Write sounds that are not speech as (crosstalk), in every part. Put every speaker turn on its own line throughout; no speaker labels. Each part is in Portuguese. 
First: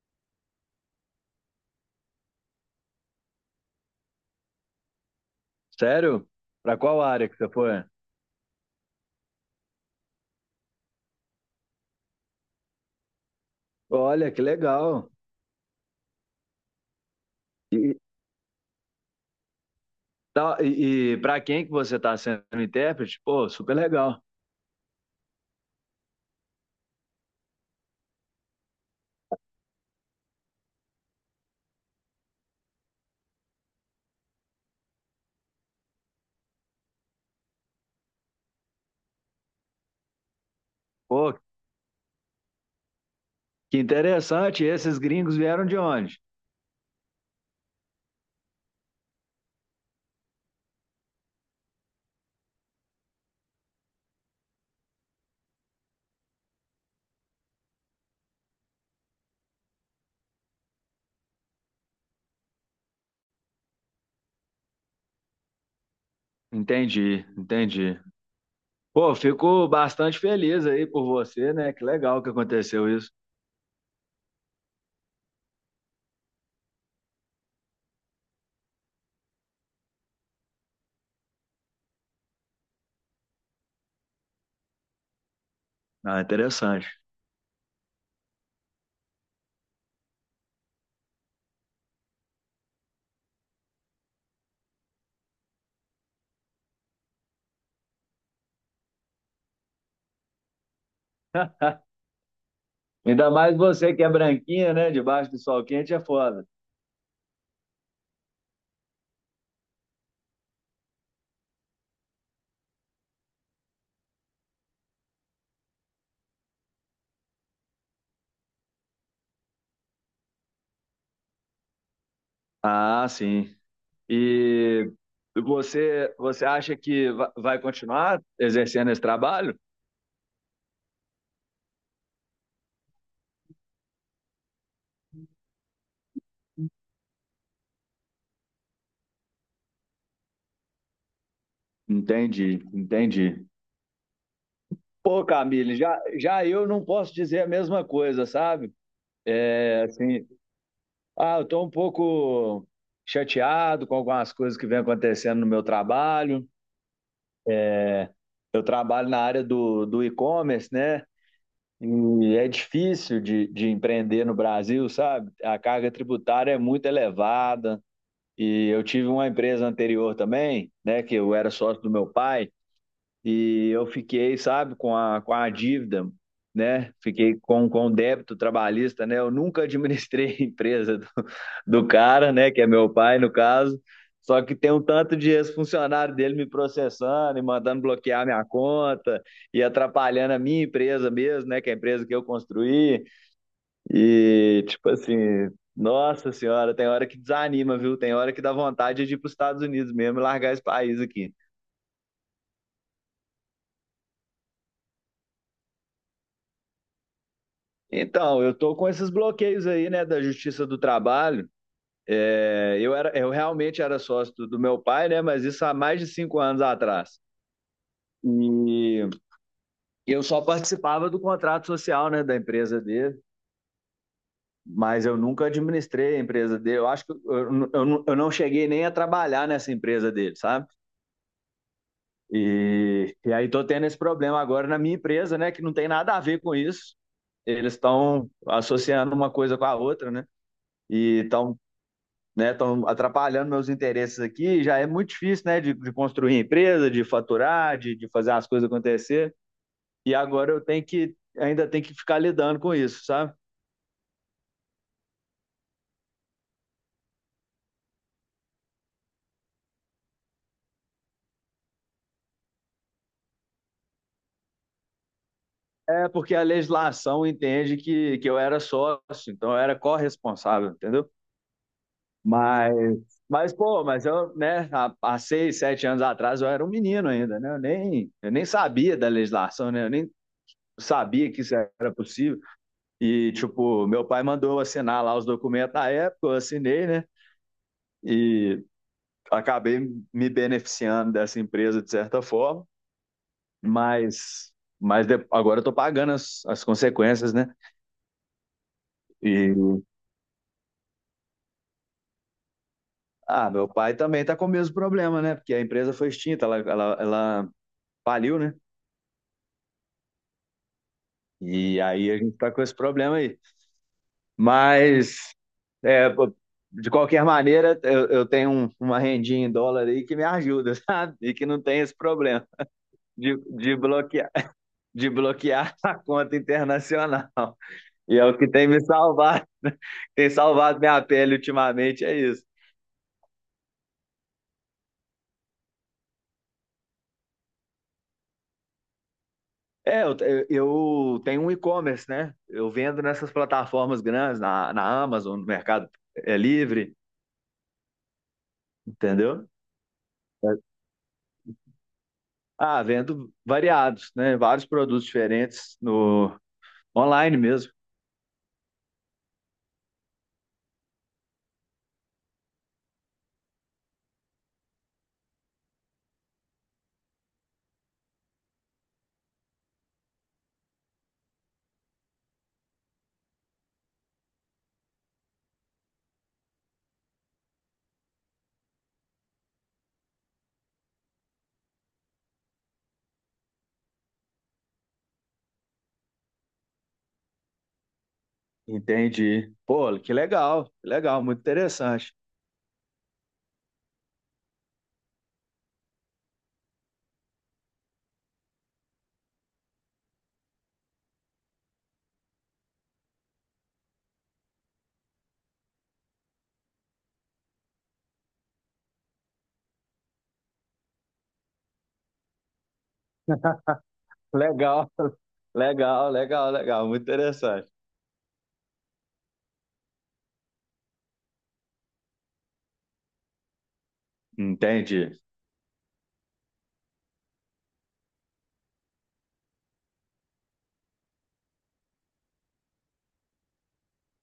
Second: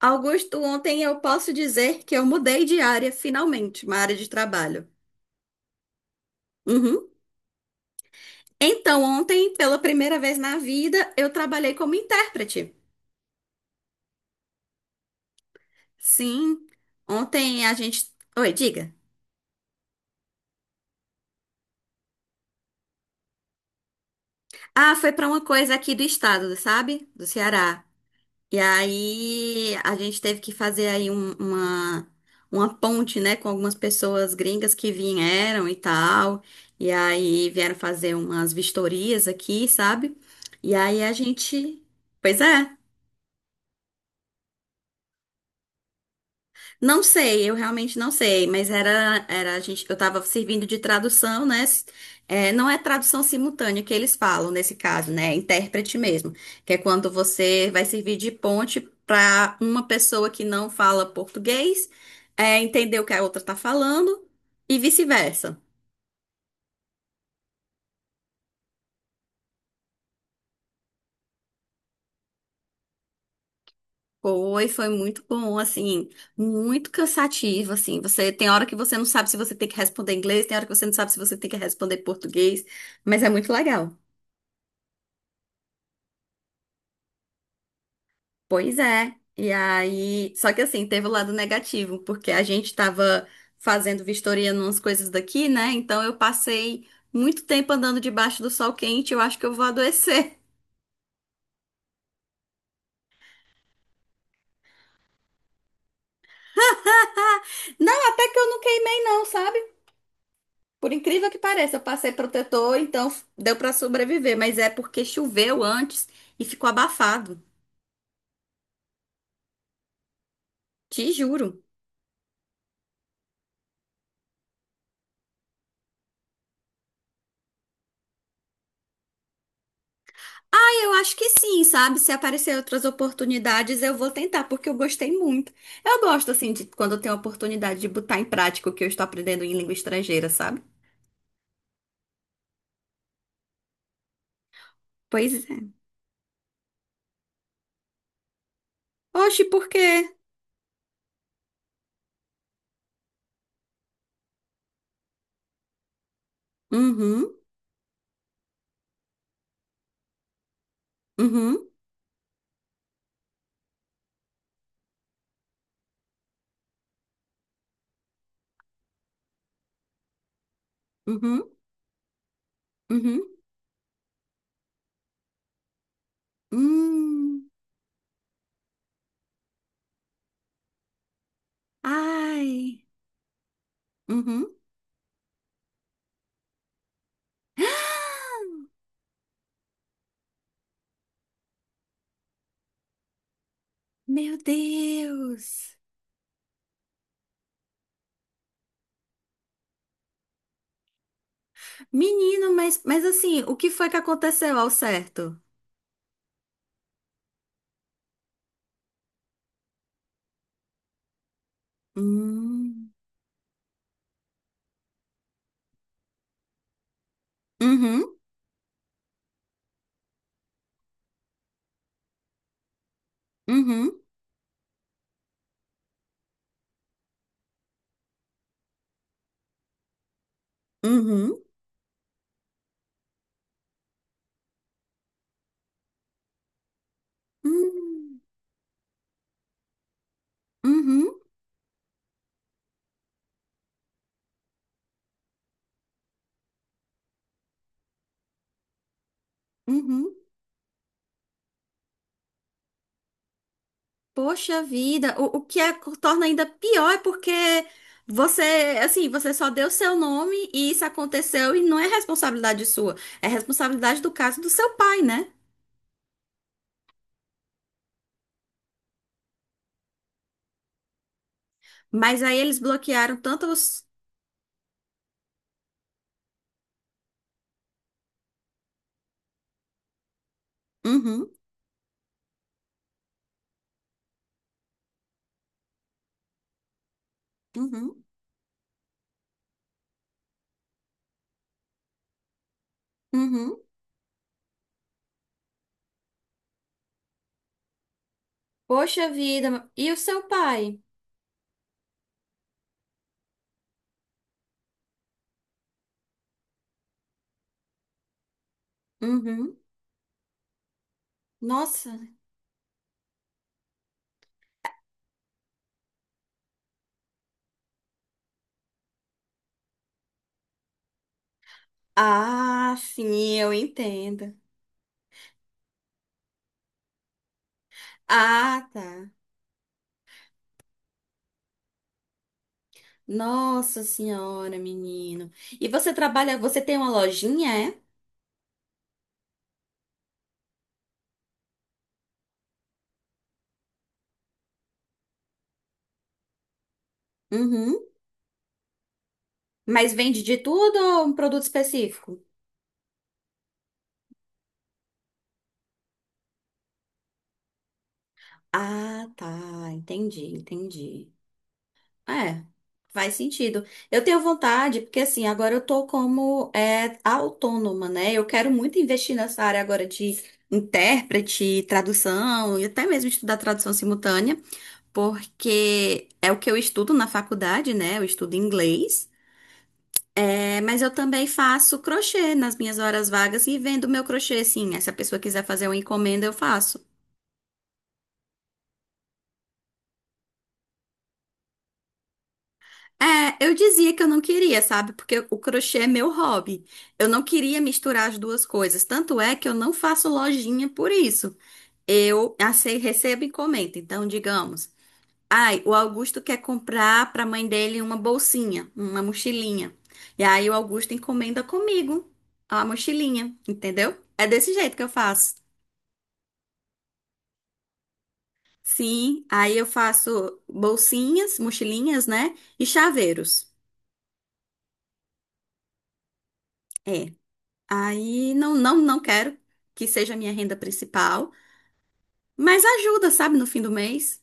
Augusto, ontem eu posso dizer que eu mudei de área, finalmente, uma área de trabalho.
Sério? Pra qual
Uhum.
área que você foi?
Então, ontem, pela primeira vez na vida, eu trabalhei como intérprete.
Olha, que legal.
Sim, ontem a
E,
gente. Oi, diga.
tá, e para quem que você tá sendo intérprete? Pô, super legal.
Ah, foi para uma coisa aqui do estado, sabe? Do Ceará. E aí a gente teve que fazer aí um- uma ponte, né, com algumas pessoas gringas que vieram e tal. E aí vieram fazer umas vistorias aqui, sabe? E aí a
Pô,
gente. Pois é.
que interessante. Esses gringos vieram de onde?
Não sei, eu realmente não sei, mas era a gente, eu estava servindo de tradução, né? S- é, não é tradução simultânea que eles falam nesse caso, né? É intérprete mesmo, que é quando você vai servir de ponte para uma pessoa que não fala português, é, entender o que a outra está falando e vice-versa.
Entendi, entendi. Pô, fico bastante feliz aí por você, né? Que legal que aconteceu isso.
Foi muito bom, assim, muito cansativo, assim. Você tem hora que você não sabe se você tem que responder inglês, tem hora que você não sabe se você tem que responder português, mas é muito legal.
Ah, interessante.
Pois é. E aí, só que assim, teve o lado negativo, porque a gente tava fazendo vistoria numas coisas daqui, né? Então eu passei muito tempo andando debaixo do sol quente, eu acho que eu vou adoecer.
(laughs) Ainda mais você que é branquinha, né? Debaixo do sol quente é foda.
(laughs) Não, até que eu não queimei não, sabe? Por incrível que pareça, eu passei protetor, então deu pra sobreviver, mas é porque choveu antes e ficou abafado. Te juro.
Ah, sim. E você acha que vai continuar exercendo esse trabalho?
Eu acho que sim, sabe? Se aparecer outras oportunidades, eu vou tentar, porque eu gostei muito. Eu gosto, assim, de quando eu tenho a oportunidade de botar em prática o que eu estou aprendendo em língua estrangeira, sabe?
Entendi, entendi. Pô,
Pois é.
Camille, já eu não posso dizer a mesma coisa, sabe?
Oxe, por
É,
quê?
assim, ah, eu tô um pouco chateado com algumas coisas que vem acontecendo no meu trabalho.
Uhum,
Eu trabalho na área do e-commerce, né?
uhum,
E é difícil de empreender no Brasil, sabe? A carga tributária é muito elevada. E eu tive uma empresa anterior também, né, que eu
uhum,
era sócio do meu pai,
uhum,
e eu fiquei, sabe, com a dívida, né, fiquei
hum.
com o débito trabalhista, né, eu nunca (laughs) administrei a empresa do cara, né, que é
Ai,
meu pai no caso, só
uhum.
que tem um tanto de ex-funcionário dele me processando e mandando bloquear minha
(gasps)
conta e atrapalhando a minha empresa mesmo, né, que é a empresa que eu construí.
Meu
E, tipo assim,
Deus!
nossa senhora, tem hora que desanima, viu? Tem hora que dá vontade de ir para os Estados Unidos mesmo e largar esse país aqui.
Menino, mas assim, o que foi que aconteceu ao certo?
Então, eu tô com esses bloqueios aí, né, da Justiça do Trabalho. É,
Hum.
eu era, eu realmente era sócio do meu pai, né, mas isso há mais de 5 anos atrás.
Uhum,
E eu só participava do contrato social, né, da empresa dele,
uhum,
mas eu nunca administrei a empresa dele. Eu acho que eu não cheguei nem a trabalhar nessa empresa dele, sabe?
uhum,
E aí tô tendo esse problema agora na minha empresa, né? Que não tem nada a ver com isso. Eles
uhum,
estão associando uma coisa com a outra, né?
uhum,
E estão, né, estão atrapalhando meus interesses aqui. Já é muito difícil, né? De construir empresa, de faturar, de fazer as coisas acontecer. E
uhum.
agora eu tenho que ainda tem que ficar lidando com isso, sabe?
Poxa vida, o que é, torna ainda pior é porque você, assim, você só deu seu nome e isso aconteceu e não é responsabilidade sua, é responsabilidade do caso do seu pai, né?
É porque a legislação entende que eu era sócio, então eu era corresponsável, entendeu?
Mas aí eles
Mas
bloquearam tanto
Mas, pô,
os...
mas eu, né, há 6, 7 anos atrás eu era um menino ainda, né? Eu nem sabia da legislação, né? Eu nem
Uhum,
sabia que isso era possível. E, tipo, meu pai mandou eu assinar lá os documentos na época, eu assinei, né?
uhum,
E acabei me beneficiando dessa empresa de certa forma,
uhum.
mas, agora eu tô pagando as consequências, né?
Poxa vida,
E,
e o seu pai?
ah, meu pai também tá com o mesmo problema, né? Porque a empresa foi extinta, ela faliu, né?
Uhum.
E
Nossa.
aí a gente tá com esse problema aí. Mas, é, pô, de qualquer maneira, eu tenho uma rendinha em dólar aí que me ajuda, (laughs) sabe? E que não tem esse problema
Ah,
de,
sim, eu
de bloquear,
entendo.
de bloquear (laughs) a conta internacional. E é o que tem
Ah,
me
tá.
salvado, (laughs) tem salvado minha pele ultimamente, é isso.
Nossa senhora, menino. E você trabalha, você tem uma lojinha, é?
É, eu tenho um e-commerce, né? Eu vendo nessas plataformas grandes, na Amazon, no Mercado Livre,
Uhum.
entendeu?
Mas vende de
É,
tudo ou um produto específico?
ah, vendo variados, né? Vários produtos diferentes no, online mesmo.
Ah, tá. Entendi, entendi. É, faz sentido. Eu tenho vontade, porque assim, agora eu tô como é, autônoma, né? Eu quero muito investir nessa área agora de intérprete, tradução, e até mesmo estudar tradução simultânea, porque é o que eu estudo na faculdade, né? Eu estudo inglês. É, mas eu também faço crochê nas minhas horas vagas e vendo meu crochê, sim. Se a pessoa quiser fazer uma encomenda, eu faço.
Entendi. Pô, que legal, muito interessante.
É, eu dizia que eu não queria, sabe? Porque o crochê é meu hobby. Eu não queria misturar as duas coisas. Tanto é que eu não faço lojinha por isso. Eu ace- recebo encomenda. Então, digamos, ai, o Augusto quer comprar para a mãe dele uma bolsinha, uma mochilinha. E aí o Augusto encomenda comigo a mochilinha, entendeu? É desse jeito que eu
Legal, (laughs)
faço.
legal, legal, legal, muito interessante.
Sim, aí eu faço bolsinhas, mochilinhas, né? E chaveiros.
Entendi.
É. Aí não quero que seja a minha renda principal, mas ajuda, sabe, no fim do mês.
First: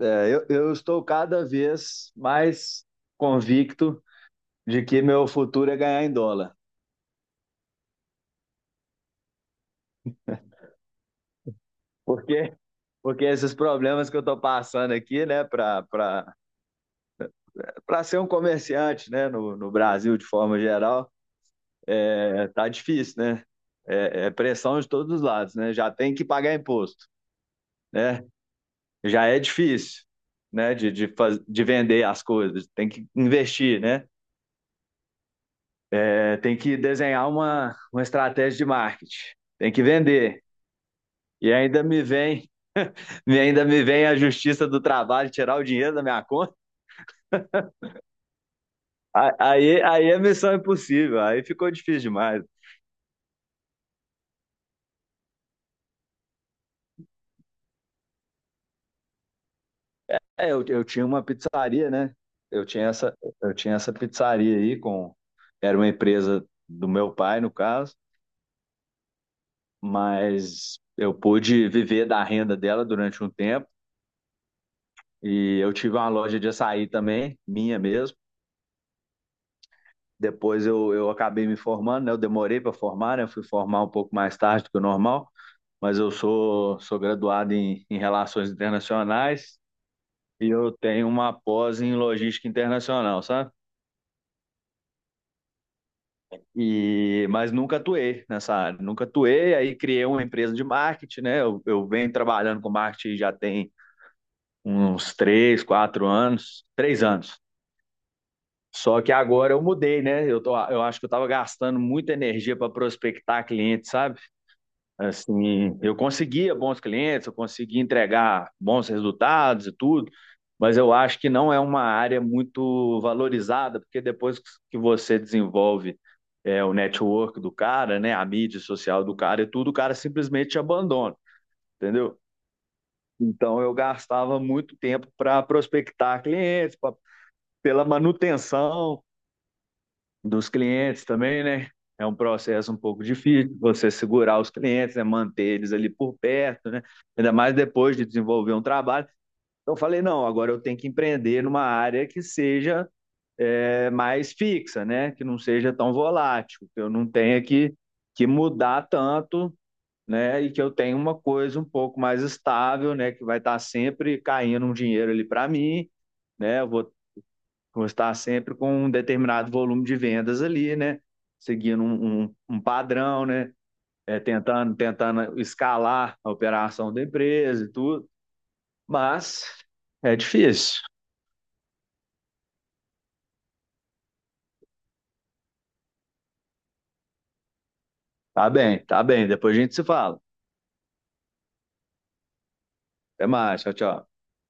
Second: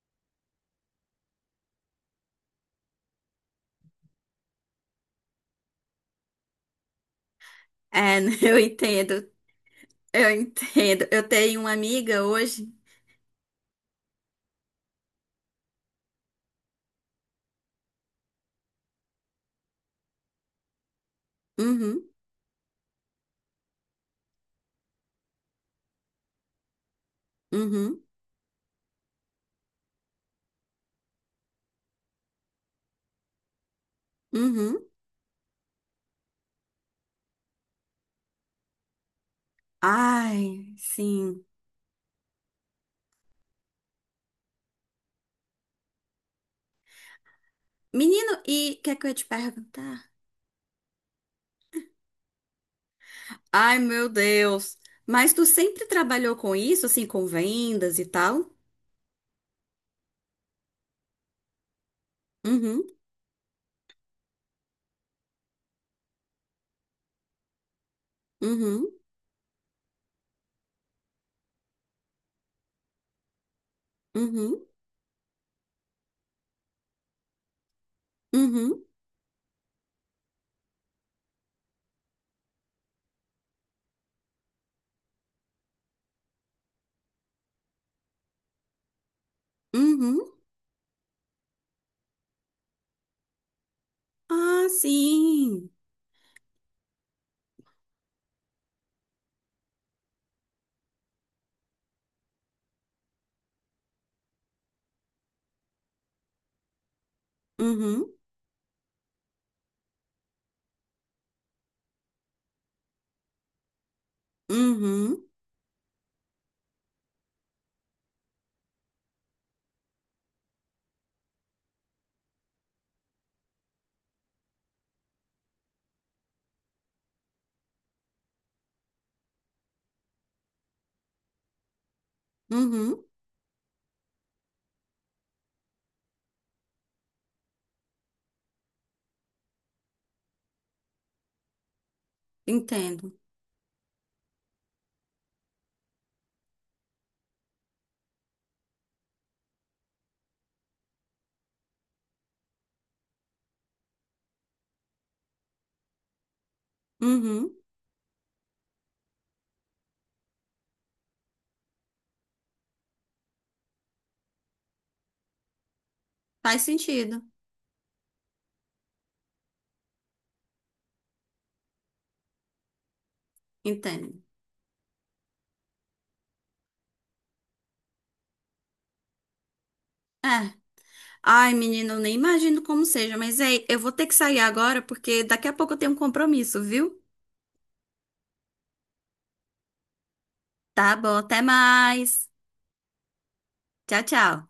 É, eu estou cada vez mais convicto de que meu futuro é ganhar em dólar.
É, (laughs) eu entendo, eu entendo. Eu tenho uma amiga
Por quê?
hoje.
Porque esses problemas que eu estou passando aqui, né, para ser um comerciante, né, no Brasil de forma geral,
Uhum,
é, tá difícil, né? É, é pressão de todos os lados, né? Já tem que pagar imposto,
uhum,
né? Já é difícil, né, de vender as coisas, tem que investir, né?
uhum.
É, tem que desenhar uma estratégia de marketing, tem que vender.
Ai, sim.
E ainda me vem, (laughs) e ainda me vem a justiça do trabalho tirar o dinheiro da minha conta.
Menino, e o que é que eu ia te
A- Aí,
perguntar?
aí é missão é impossível, aí ficou difícil demais.
Ai, meu Deus. Mas tu sempre trabalhou com isso, assim, com vendas e tal?
É, eu tinha uma pizzaria, né? Eu
Uhum,
tinha essa, eu tinha essa pizzaria aí com, era uma empresa do meu pai, no caso,
uhum,
mas eu pude viver da renda dela durante um tempo.
uhum,
E eu tive uma loja de açaí também, minha mesmo.
uhum,
Depois eu acabei me formando, né? Eu demorei para formar, né? Eu fui formar um pouco mais tarde do que o normal, mas eu sou graduado em Relações Internacionais
uhum.
e eu tenho uma pós em Logística Internacional, sabe?
Ah, sim.
E, mas nunca atuei nessa área, nunca atuei, aí criei uma empresa de marketing, né? Eu venho trabalhando com marketing já tem uns 3, 4 anos, 3 anos.
Uhum,
Só que agora eu mudei, né? Eu acho que eu estava gastando muita energia para prospectar clientes, sabe?
uhum,
Assim, eu conseguia bons clientes, eu conseguia entregar bons resultados e tudo, mas eu acho que não é uma área muito valorizada, porque depois que você desenvolve o network do cara, né, a mídia social do cara e tudo, o cara simplesmente te abandona, entendeu?
uhum.
Então eu gastava muito tempo para prospectar clientes, pela manutenção dos clientes também, né? É um processo um pouco
Entendo.
difícil você segurar os clientes, né? Manter eles ali por perto, né? Ainda mais depois de desenvolver um trabalho. Então, eu falei, não, agora eu tenho que empreender numa área que seja mais fixa, né? Que não seja tão volátil, que eu não tenha
Uhum.
que, mudar tanto, né? E que eu tenha uma coisa um pouco mais estável, né? Que vai estar sempre caindo um dinheiro ali para mim, né?
Faz
Eu vou
sentido.
vou estar sempre com um determinado volume de vendas ali, né? Seguindo um padrão, né?
Entendo.
É, tentando, tentando escalar a operação da empresa e tudo. Mas é
É.
difícil.
Ai, menina, eu nem imagino como seja, mas ei, eu vou ter que sair agora porque daqui a pouco eu tenho um compromisso, viu?
Tá bem, tá bem. Depois a gente se fala.
Tá bom, até mais.
Até mais. Tchau,
Tchau,
tchau.
tchau.